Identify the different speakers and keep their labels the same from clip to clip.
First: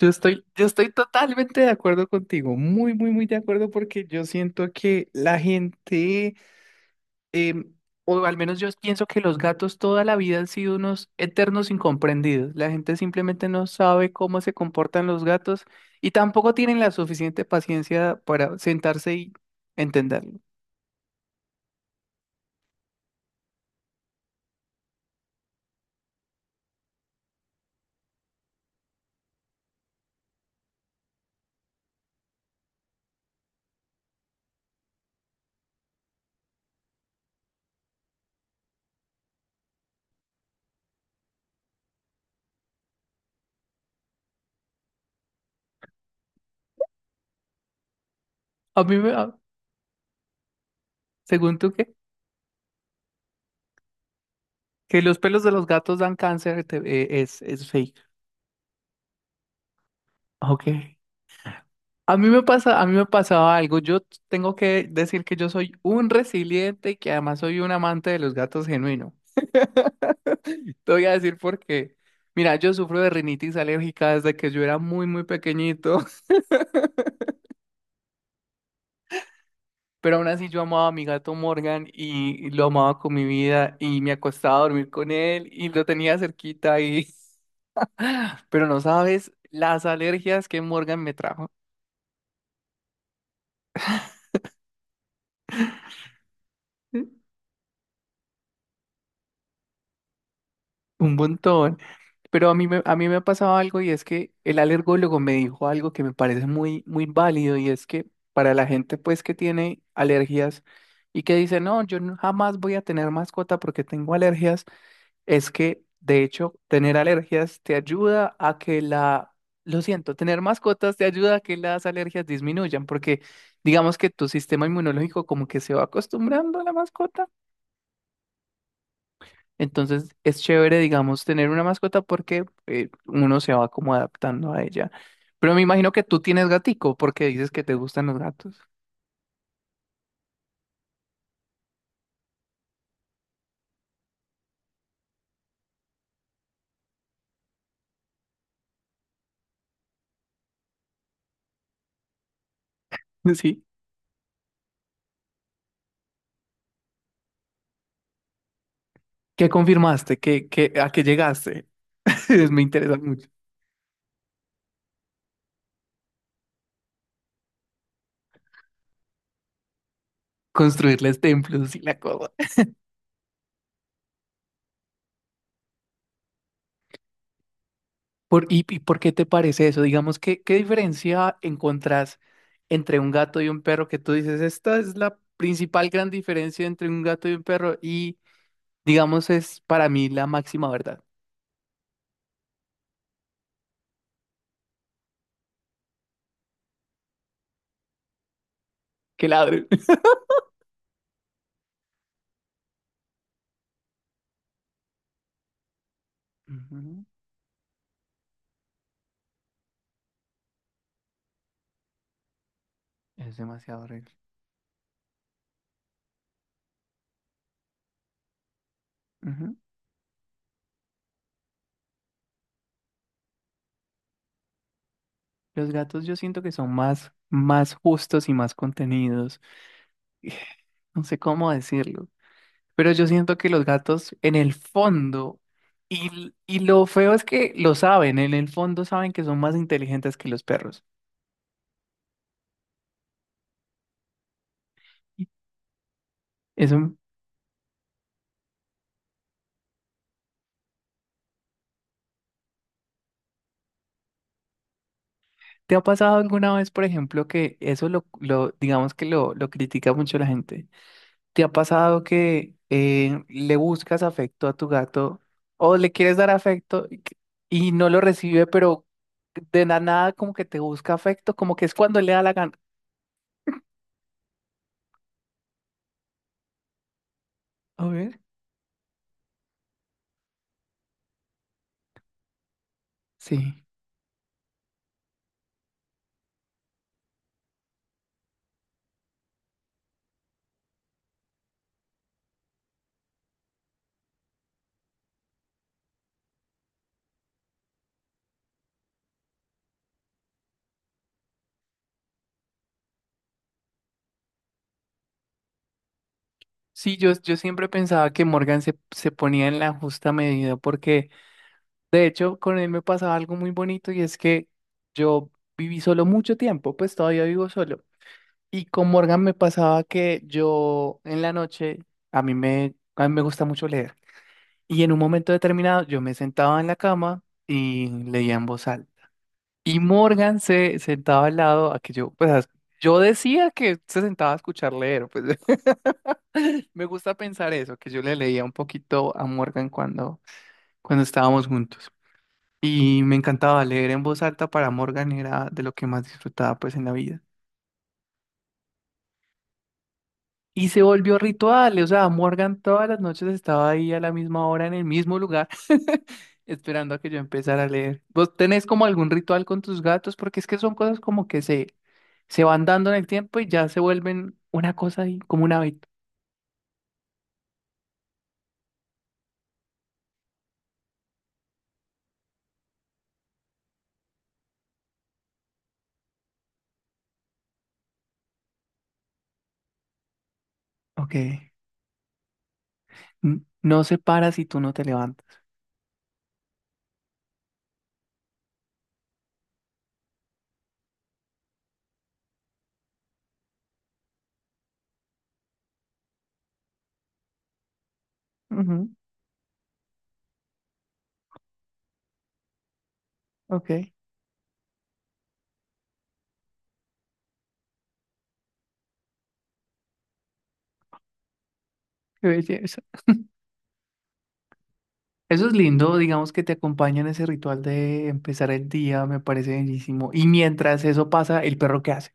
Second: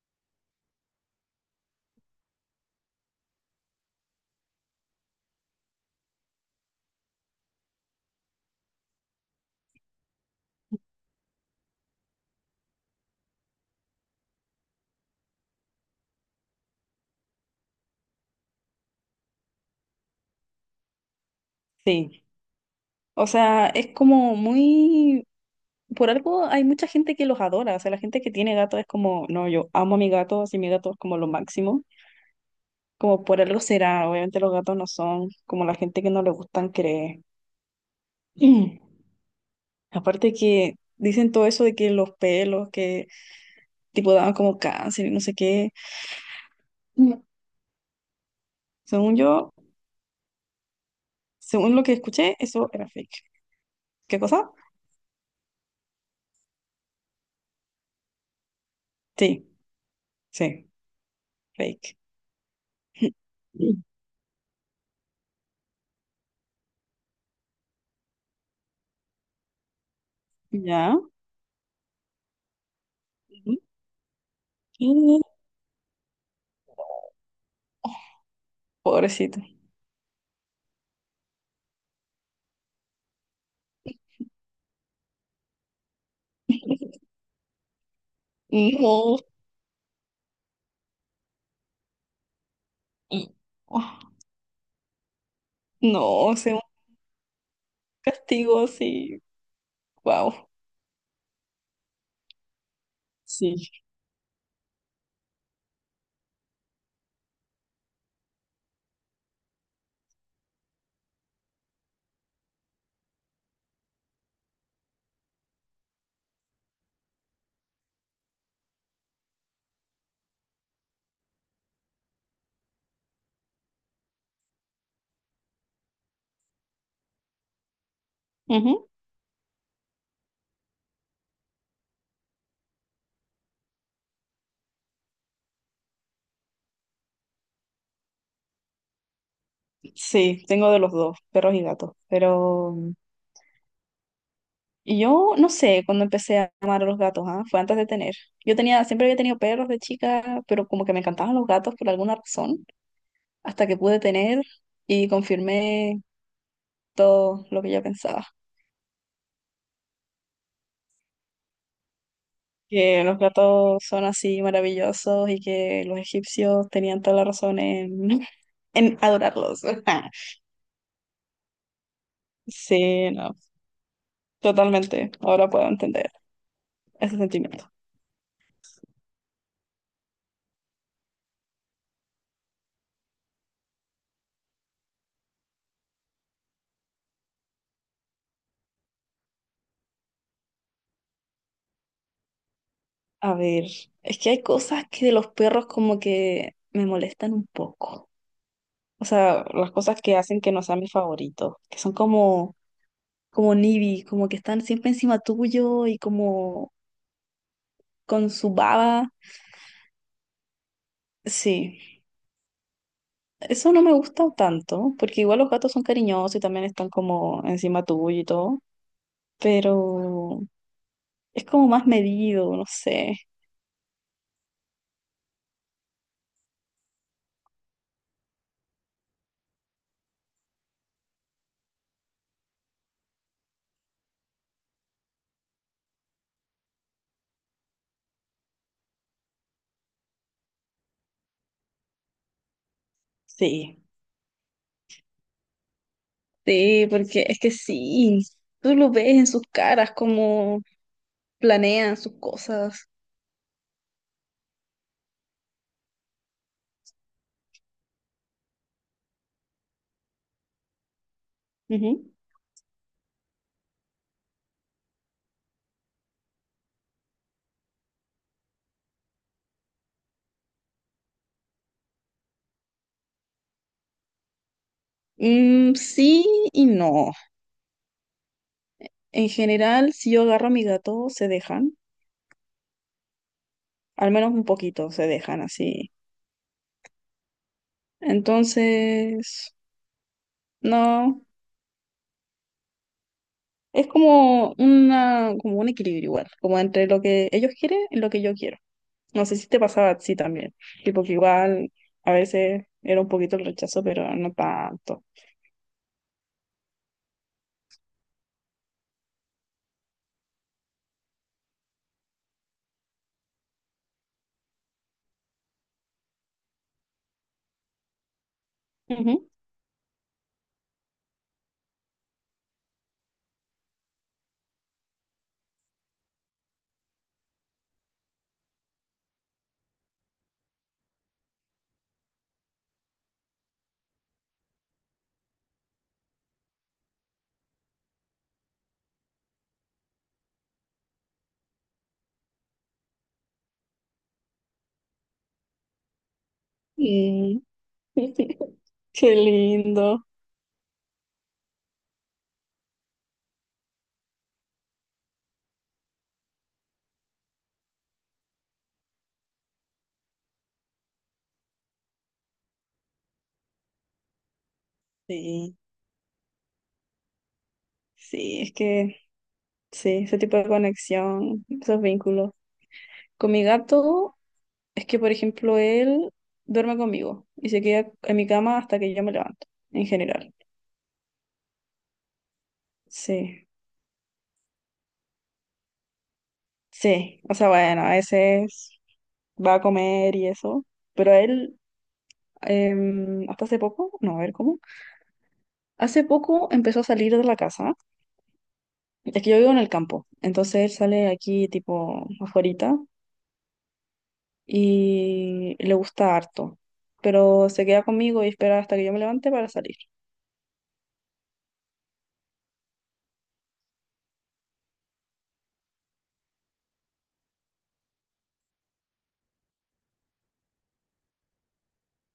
Speaker 1: Yo estoy totalmente de acuerdo contigo, muy, muy, muy de acuerdo porque yo siento que la gente, em, o al menos yo pienso que los gatos toda la vida han sido unos eternos incomprendidos. La gente simplemente no sabe cómo se comportan los gatos y tampoco tienen la suficiente paciencia para sentarse y entenderlo.
Speaker 2: Sí, o sea, es como muy... Por algo hay mucha gente que los adora, o sea, la gente que tiene gato es como, no, yo amo a mi gato, así mi gato es como lo máximo, como por algo será, obviamente los gatos no son como la gente que no le gustan cree. Aparte que dicen todo eso de que los pelos, que tipo daban como cáncer y no sé qué. Mm.
Speaker 1: A mí me,
Speaker 2: Según
Speaker 1: da-
Speaker 2: yo,
Speaker 1: ¿Según tú
Speaker 2: según lo
Speaker 1: qué?
Speaker 2: que escuché, eso era fake. ¿Qué cosa?
Speaker 1: Que los pelos de los gatos dan cáncer, es fake.
Speaker 2: Sí, sí,
Speaker 1: Ok.
Speaker 2: fake.
Speaker 1: A mí me pasa, a mí me pasaba algo.
Speaker 2: Mm.
Speaker 1: Yo tengo que decir que yo soy un resiliente y que además soy un amante de los gatos genuino. Te
Speaker 2: Ya.
Speaker 1: voy a decir por qué. Mira, yo sufro de
Speaker 2: Ujú.
Speaker 1: rinitis alérgica desde que yo era muy,
Speaker 2: Y-
Speaker 1: muy pequeñito,
Speaker 2: Pobrecito.
Speaker 1: pero aún así yo amaba a mi gato Morgan y lo amaba con mi vida y me acostaba a dormir con él y lo tenía cerquita y... Pero no
Speaker 2: No,
Speaker 1: sabes las alergias que Morgan me trajo.
Speaker 2: y- no, o sea, un castigo así, wow.
Speaker 1: Un montón. Pero a mí me ha pasado
Speaker 2: Sí.
Speaker 1: algo y es que el alergólogo me dijo algo que me parece muy, muy válido y es que para la gente pues que tiene alergias y que dice, no, yo jamás voy a tener mascota porque tengo alergias, es que de hecho tener alergias te ayuda a que la, lo siento, tener mascotas te ayuda a que las alergias disminuyan porque digamos que tu sistema inmunológico como que se va acostumbrando a la mascota.
Speaker 2: Ujú.
Speaker 1: Entonces es chévere, digamos, tener una mascota porque uno se va como adaptando a ella. Pero me imagino que tú tienes gatico porque dices que te gustan los gatos.
Speaker 2: Sí, tengo de los dos, perros y gatos. Pero y yo no sé cuando empecé a amar a los gatos, ¿ah? Fue antes de tener. Yo tenía, siempre había tenido perros de chica, pero como que me encantaban los gatos por alguna razón,
Speaker 1: Sí.
Speaker 2: hasta que pude tener y confirmé todo lo que yo pensaba.
Speaker 1: ¿Qué confirmaste? ¿A qué llegaste? Me interesa
Speaker 2: Que los
Speaker 1: mucho
Speaker 2: gatos son así maravillosos y que los egipcios tenían toda la razón en, en adorarlos.
Speaker 1: construirles templos y la cosa.
Speaker 2: Sí, no, totalmente. Ahora puedo entender ese sentimiento.
Speaker 1: Por, y por qué te parece eso? Digamos, ¿qué diferencia encontrás entre un gato y un perro que tú dices, esta es la principal gran diferencia entre un gato y un perro y, digamos, es para mí la máxima verdad?
Speaker 2: A ver, es que hay cosas que de los perros como que me molestan un poco. O
Speaker 1: Que
Speaker 2: sea,
Speaker 1: ladren.
Speaker 2: las cosas que hacen que no sean mis favoritos, que son como, como nibi, como que están siempre encima tuyo y como
Speaker 1: Ujú.
Speaker 2: con su baba. Sí,
Speaker 1: Es
Speaker 2: eso
Speaker 1: demasiado
Speaker 2: no me
Speaker 1: horrible.
Speaker 2: gusta tanto, porque igual los gatos son cariñosos y también están como encima tuyo y todo,
Speaker 1: Ujú.
Speaker 2: pero es como más medido, no sé.
Speaker 1: Los gatos yo siento que son más, más justos y más contenidos. No sé cómo decirlo. Pero yo siento que los gatos en el fondo, y lo feo es que lo saben, en el fondo saben que son más inteligentes que los perros.
Speaker 2: Sí. Sí,
Speaker 1: Eso,
Speaker 2: porque es que sí, tú lo ves en sus caras, cómo planean sus cosas.
Speaker 1: ¿te ha pasado alguna vez, por ejemplo, que eso lo digamos que lo critica mucho la gente? ¿Te ha pasado
Speaker 2: Ujú.
Speaker 1: que le buscas afecto a tu gato o le quieres dar afecto y no lo recibe, pero de la nada como que te busca afecto, como que es cuando le da la gana?
Speaker 2: Mm, sí y no.
Speaker 1: A ver.
Speaker 2: En general, si yo agarro a mi gato, se dejan,
Speaker 1: Sí.
Speaker 2: al menos un poquito, se dejan así. Entonces, no, es como una, como un equilibrio igual, como entre lo que ellos quieren y lo que yo quiero. No sé si te pasaba a ti también, tipo que igual a veces era un poquito el rechazo, pero no tanto.
Speaker 1: Sí, yo siempre pensaba que Morgan se ponía en la justa medida porque de hecho con él me pasaba algo muy bonito y es que yo viví solo mucho tiempo, pues todavía vivo solo. Y con Morgan
Speaker 2: Ujú.
Speaker 1: me pasaba que yo en la noche, a mí me gusta mucho leer. Y en un momento determinado yo me sentaba en la cama y leía en voz alta. Y Morgan se sentaba al lado a que yo decía que se sentaba a escuchar leer, pues me gusta pensar eso, que yo le leía un poquito a Morgan cuando estábamos juntos. Y me encantaba leer en voz alta para Morgan, era de lo que más disfrutaba pues en la vida.
Speaker 2: Qué lindo.
Speaker 1: Y se volvió ritual, o sea, Morgan todas las noches estaba ahí a la misma hora en el mismo lugar, esperando a que yo empezara a leer. ¿Vos tenés como algún ritual con tus gatos? Porque es que son cosas como que se van dando en el tiempo y ya se vuelven una cosa ahí, como un
Speaker 2: Sí,
Speaker 1: hábito.
Speaker 2: sí, es que sí, ese tipo de conexión, esos vínculos. Con mi gato, es que, por ejemplo, él duerme conmigo y se queda en mi cama hasta que yo me levanto, en general.
Speaker 1: Ok.
Speaker 2: Sí,
Speaker 1: No se para si tú no te levantas.
Speaker 2: sí, o sea, bueno, a veces va a comer y eso, pero él, hasta hace poco, no, a ver cómo, hace poco empezó a salir de la casa,
Speaker 1: Ujú.
Speaker 2: es que yo vivo en el campo, entonces él sale aquí tipo afuera
Speaker 1: Ok, qué
Speaker 2: y le gusta harto, pero se queda conmigo y espera hasta que yo me levante para salir.
Speaker 1: belleza. Eso es lindo, digamos que te acompaña en ese ritual de empezar el día, me parece bellísimo. Y mientras eso pasa, ¿el perro qué hace?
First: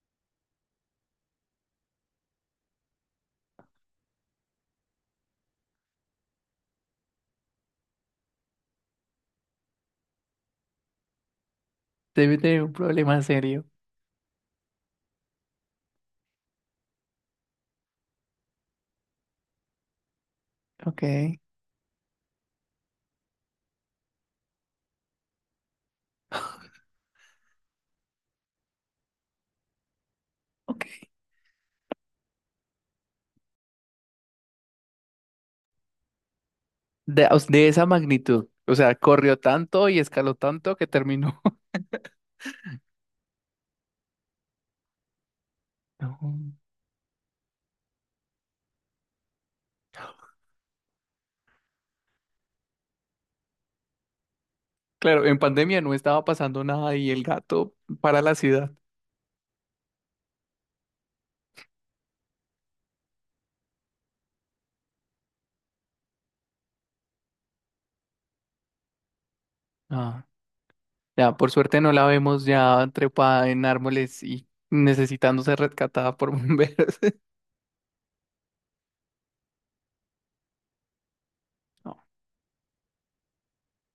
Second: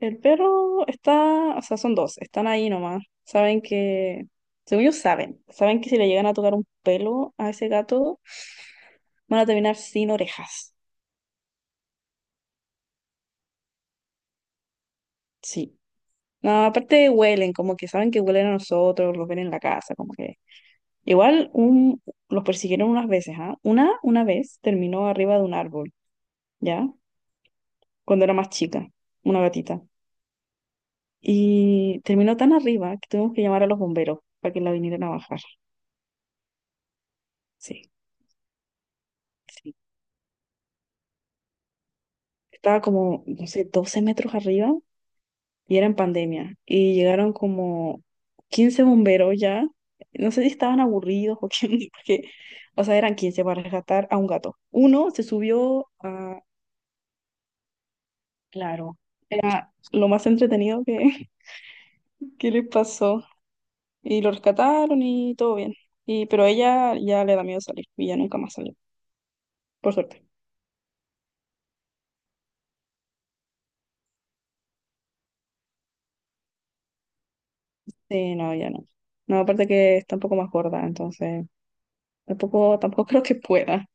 Speaker 2: El perro está, o sea, son dos, están ahí nomás. Saben que, según ellos saben, saben que si le llegan a tocar un pelo a ese gato, van a terminar sin orejas.
Speaker 1: Debe tener un problema serio.
Speaker 2: Sí. No, aparte huelen, como que saben que huelen a nosotros, los ven en la casa, como que...
Speaker 1: Ok,
Speaker 2: Igual un, los persiguieron unas veces, ¿ah? Una vez terminó arriba de un árbol, ¿ya? Cuando era más chica, una gatita.
Speaker 1: ok.
Speaker 2: Y terminó tan arriba que tuvimos que llamar a los bomberos para que la vinieran a bajar.
Speaker 1: De, o de esa
Speaker 2: Sí,
Speaker 1: magnitud. O sea, corrió
Speaker 2: sí.
Speaker 1: tanto y escaló tanto que terminó.
Speaker 2: Estaba como, no sé, 12 metros arriba y era en
Speaker 1: No.
Speaker 2: pandemia. Y llegaron como 15 bomberos ya. No sé si estaban aburridos o qué, porque, o sea, eran 15 para rescatar a un gato. Uno se
Speaker 1: Claro, en pandemia
Speaker 2: subió
Speaker 1: no estaba
Speaker 2: a,
Speaker 1: pasando nada y el gato para la ciudad.
Speaker 2: claro, era lo más entretenido que, que les pasó. Y lo rescataron y todo bien. Y, pero ella ya le da miedo salir y ya nunca más salió, por suerte.
Speaker 1: Ah, ya, por suerte no la vemos ya trepada en árboles y necesitando ser rescatada por bomberos.
Speaker 2: Sí, no, ya no. No, aparte que está un poco más gorda, entonces
Speaker 1: No,
Speaker 2: tampoco, tampoco creo que pueda.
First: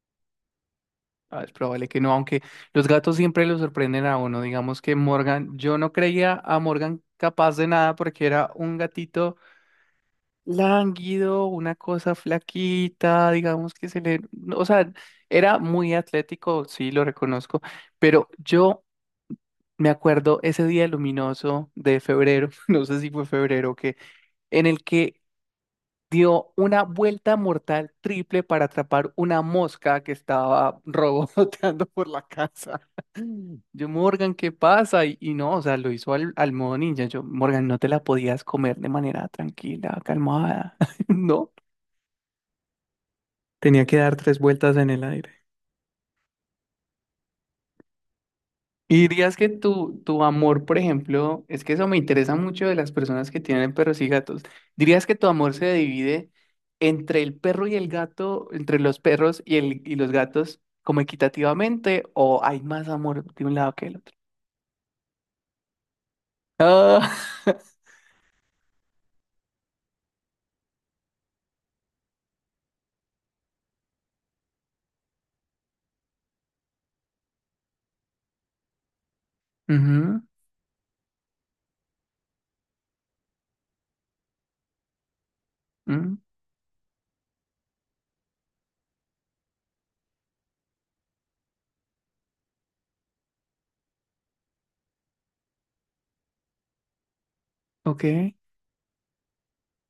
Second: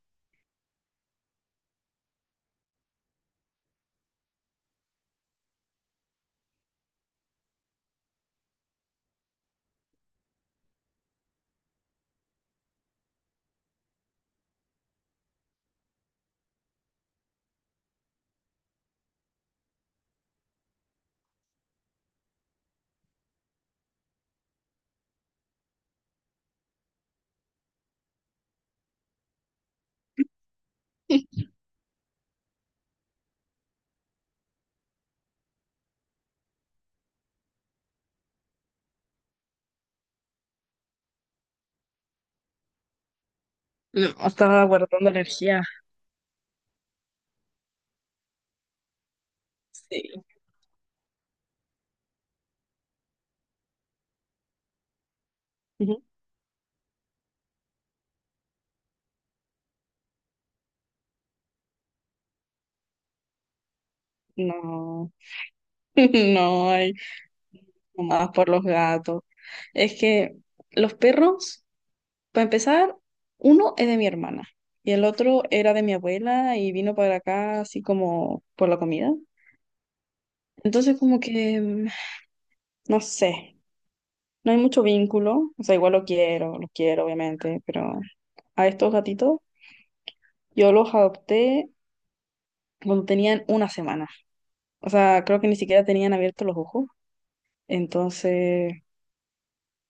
Speaker 1: ah, es probable que no, aunque los gatos siempre lo sorprenden a uno. Digamos que Morgan, yo no creía a Morgan capaz de nada porque era un gatito lánguido, una cosa flaquita, digamos que se le, no, o sea, era muy atlético, sí, lo reconozco, pero yo me acuerdo ese día luminoso de febrero, no sé si fue febrero o qué, en el que dio una vuelta mortal triple para atrapar una mosca que estaba revoloteando por la casa. Yo, Morgan, ¿qué pasa? Y no, o sea, lo hizo al modo ninja. Yo, Morgan, no te la podías comer de manera tranquila, calmada, ¿no? Tenía que
Speaker 2: No,
Speaker 1: dar tres
Speaker 2: estaba
Speaker 1: vueltas en el
Speaker 2: guardando
Speaker 1: aire.
Speaker 2: energía.
Speaker 1: Y dirías que tu,
Speaker 2: Sí.
Speaker 1: tu amor, por ejemplo, es que eso me interesa mucho de las personas que tienen perros y gatos. ¿Dirías que tu amor se
Speaker 2: Ujú.
Speaker 1: divide entre el perro y el gato, entre los perros y los gatos, como equitativamente, o hay más amor de un lado que del otro?
Speaker 2: No, no hay
Speaker 1: Ah,
Speaker 2: más por los gatos. Es que los perros, para empezar, uno es de mi hermana y el otro era de mi abuela y vino para acá así como por la comida.
Speaker 1: ujú,
Speaker 2: Entonces como que, no sé, no hay mucho vínculo. O sea, igual
Speaker 1: mm,
Speaker 2: lo quiero obviamente, pero a estos gatitos yo los adopté cuando tenían una semana. O sea, creo que ni siquiera tenían abiertos los ojos.
Speaker 1: ok.
Speaker 2: Entonces,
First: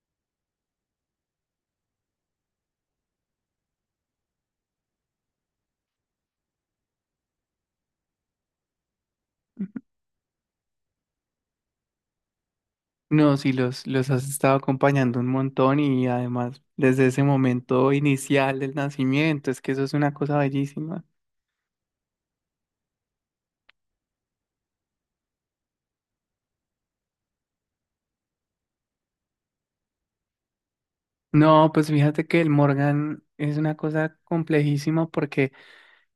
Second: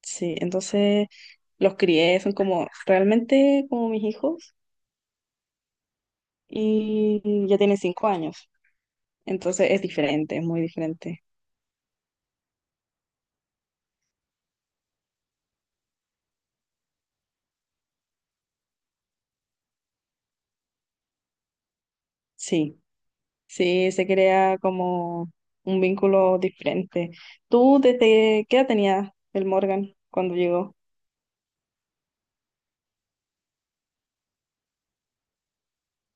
Speaker 2: sí, entonces los crié, son como realmente como mis hijos y ya tienen 5 años. Entonces es diferente, es muy diferente.
Speaker 1: No, sí, los has estado acompañando un montón y además desde ese momento inicial del nacimiento, es que eso es una cosa bellísima.
Speaker 2: Sí, sí, se crea como un vínculo diferente. ¿Tú desde qué edad tenía el Morgan cuando llegó?
Speaker 1: No, pues fíjate que el Morgan es una cosa complejísima porque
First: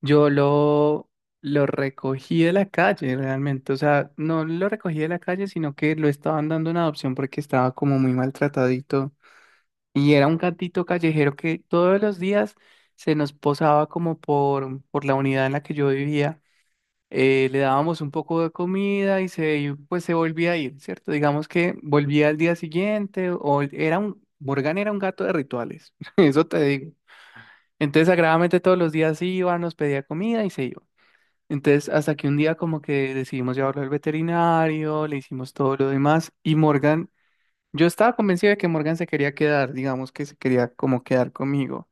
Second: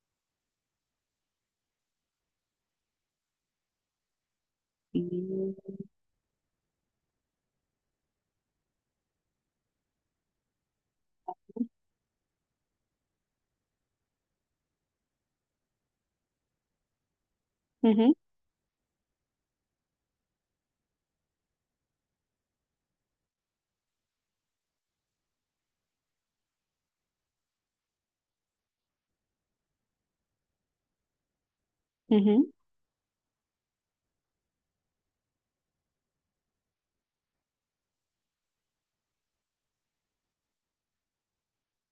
Speaker 1: yo lo recogí de la calle realmente. O sea, no lo recogí de la calle, sino
Speaker 2: Mm,
Speaker 1: que lo estaban dando una adopción porque estaba como muy maltratadito. Y era un gatito callejero que todos los días se nos posaba como por la unidad en la que yo vivía le dábamos un
Speaker 2: ujú,
Speaker 1: poco de comida y se, pues se volvía a ir, ¿cierto? Digamos que volvía al día siguiente o Morgan era un gato de rituales, eso te digo. Entonces, sagradamente todos los días iba, nos pedía comida y se iba. Entonces, hasta que un
Speaker 2: ujú,
Speaker 1: día como que decidimos llevarlo al veterinario, le hicimos todo lo demás y Morgan, yo estaba convencido de que Morgan se quería quedar, digamos que se quería como quedar conmigo.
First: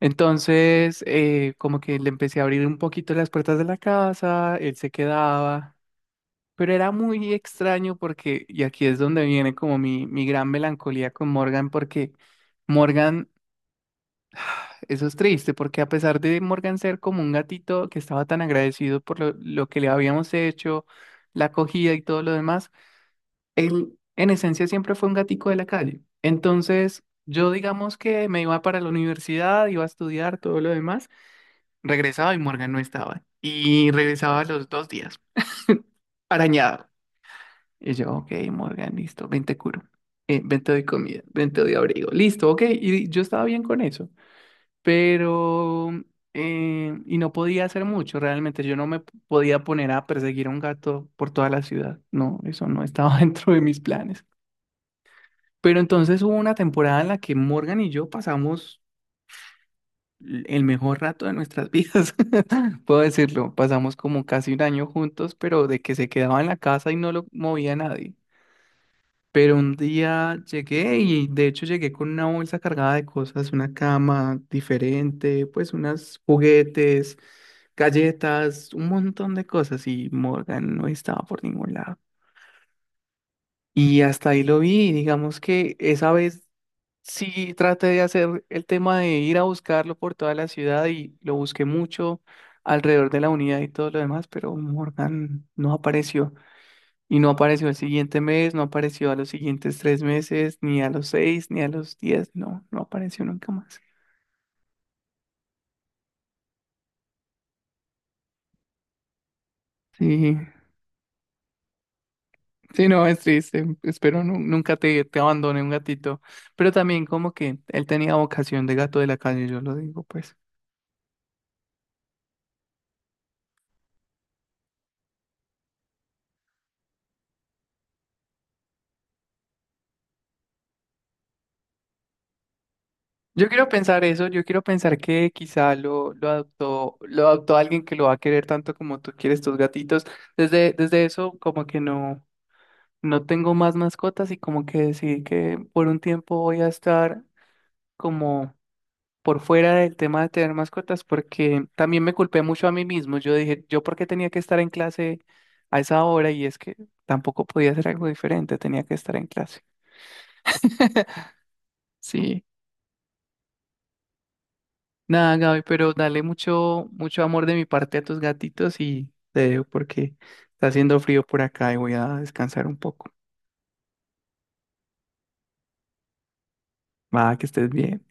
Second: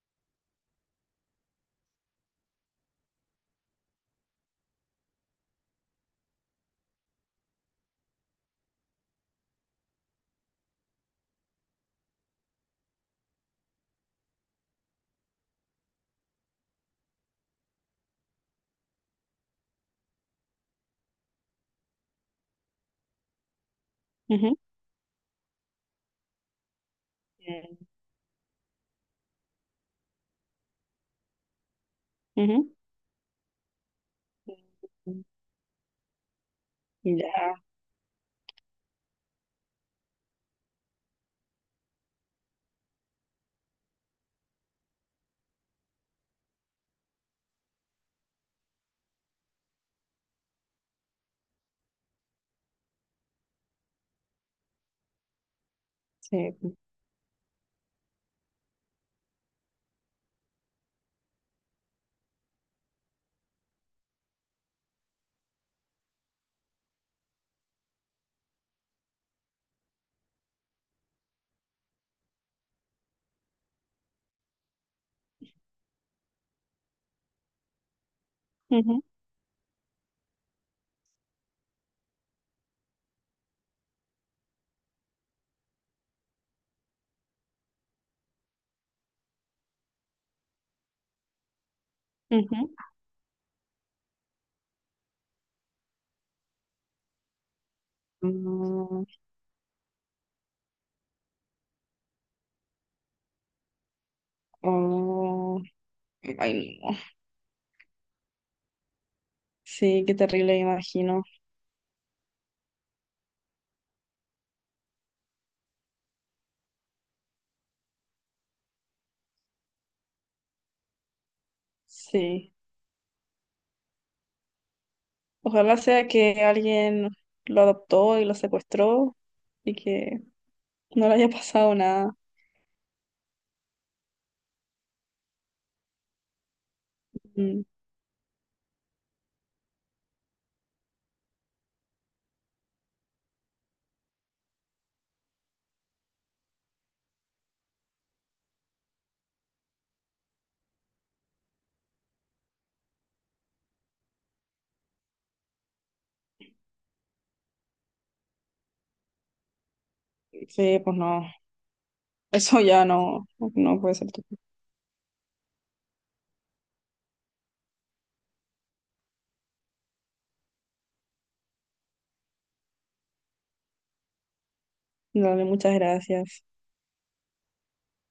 Speaker 1: Entonces, como que le empecé a abrir un poquito las puertas de la casa, él se quedaba, pero era muy extraño porque, y aquí es donde viene como mi gran melancolía con Morgan, porque Morgan, eso es triste, porque a pesar de Morgan ser como un gatito que estaba tan agradecido por lo que le habíamos hecho, la acogida y todo lo demás, él en
Speaker 2: ujú,
Speaker 1: esencia siempre fue un gatico de la calle. Entonces, yo
Speaker 2: mm,
Speaker 1: digamos que me iba para la universidad, iba a estudiar, todo lo demás, regresaba y Morgan
Speaker 2: ujú.
Speaker 1: no estaba. Y regresaba a los dos días,
Speaker 2: Mm.
Speaker 1: arañado.
Speaker 2: Ya.
Speaker 1: Y yo, ok, Morgan, listo, ven te curo. Ven te doy comida, ven te doy abrigo. Listo, ok. Y yo estaba bien con eso. Pero, y no podía hacer mucho, realmente. Yo no me podía poner a perseguir a un gato por toda la ciudad. No, eso no estaba dentro de mis planes. Pero entonces hubo una
Speaker 2: Sí.
Speaker 1: temporada en la que Morgan y yo pasamos el mejor rato de nuestras vidas. Puedo decirlo, pasamos como casi un año juntos, pero de que se quedaba en la casa y no lo movía nadie. Pero un día llegué y de hecho llegué con una bolsa cargada de cosas, una cama diferente, pues unos juguetes, galletas, un
Speaker 2: Ujú,
Speaker 1: montón de cosas y Morgan no estaba por ningún lado. Y hasta ahí lo vi, y digamos que esa vez sí traté de hacer el tema de ir a buscarlo por toda la ciudad y lo busqué mucho
Speaker 2: ujú.
Speaker 1: alrededor de la unidad y todo lo demás, pero Morgan no apareció. Y no apareció el siguiente mes, no
Speaker 2: Mm,
Speaker 1: apareció a los siguientes tres meses, ni a los seis, ni a los diez, no, no apareció nunca más.
Speaker 2: oh, ay, no. Sí, qué
Speaker 1: Sí,
Speaker 2: terrible, me imagino.
Speaker 1: sí, no, es triste. Espero nunca te, te abandone un gatito. Pero también como que él tenía vocación de gato de la calle, yo lo digo, pues.
Speaker 2: Sí. Ojalá sea que alguien lo adoptó y lo secuestró y que no le haya pasado nada.
Speaker 1: Yo quiero pensar eso, yo quiero pensar que quizá lo adoptó
Speaker 2: Mm,
Speaker 1: alguien que lo va a querer tanto como tú quieres tus gatitos. Desde eso, como que no tengo más mascotas y como que decidí que por un tiempo voy a estar como por fuera del tema de tener mascotas, porque también me culpé mucho a mí mismo. Yo dije, ¿yo por qué tenía que estar en clase a esa hora? Y es que tampoco podía hacer algo diferente, tenía que estar en clase.
Speaker 2: sí, pues no.
Speaker 1: Sí,
Speaker 2: Eso ya no, no puede ser.
Speaker 1: nada, Gaby, pero dale mucho, mucho amor de mi parte a tus gatitos y te dejo porque está haciendo frío por acá y voy a descansar un poco.
Speaker 2: Dale, muchas gracias.
Speaker 1: Va, que estés bien.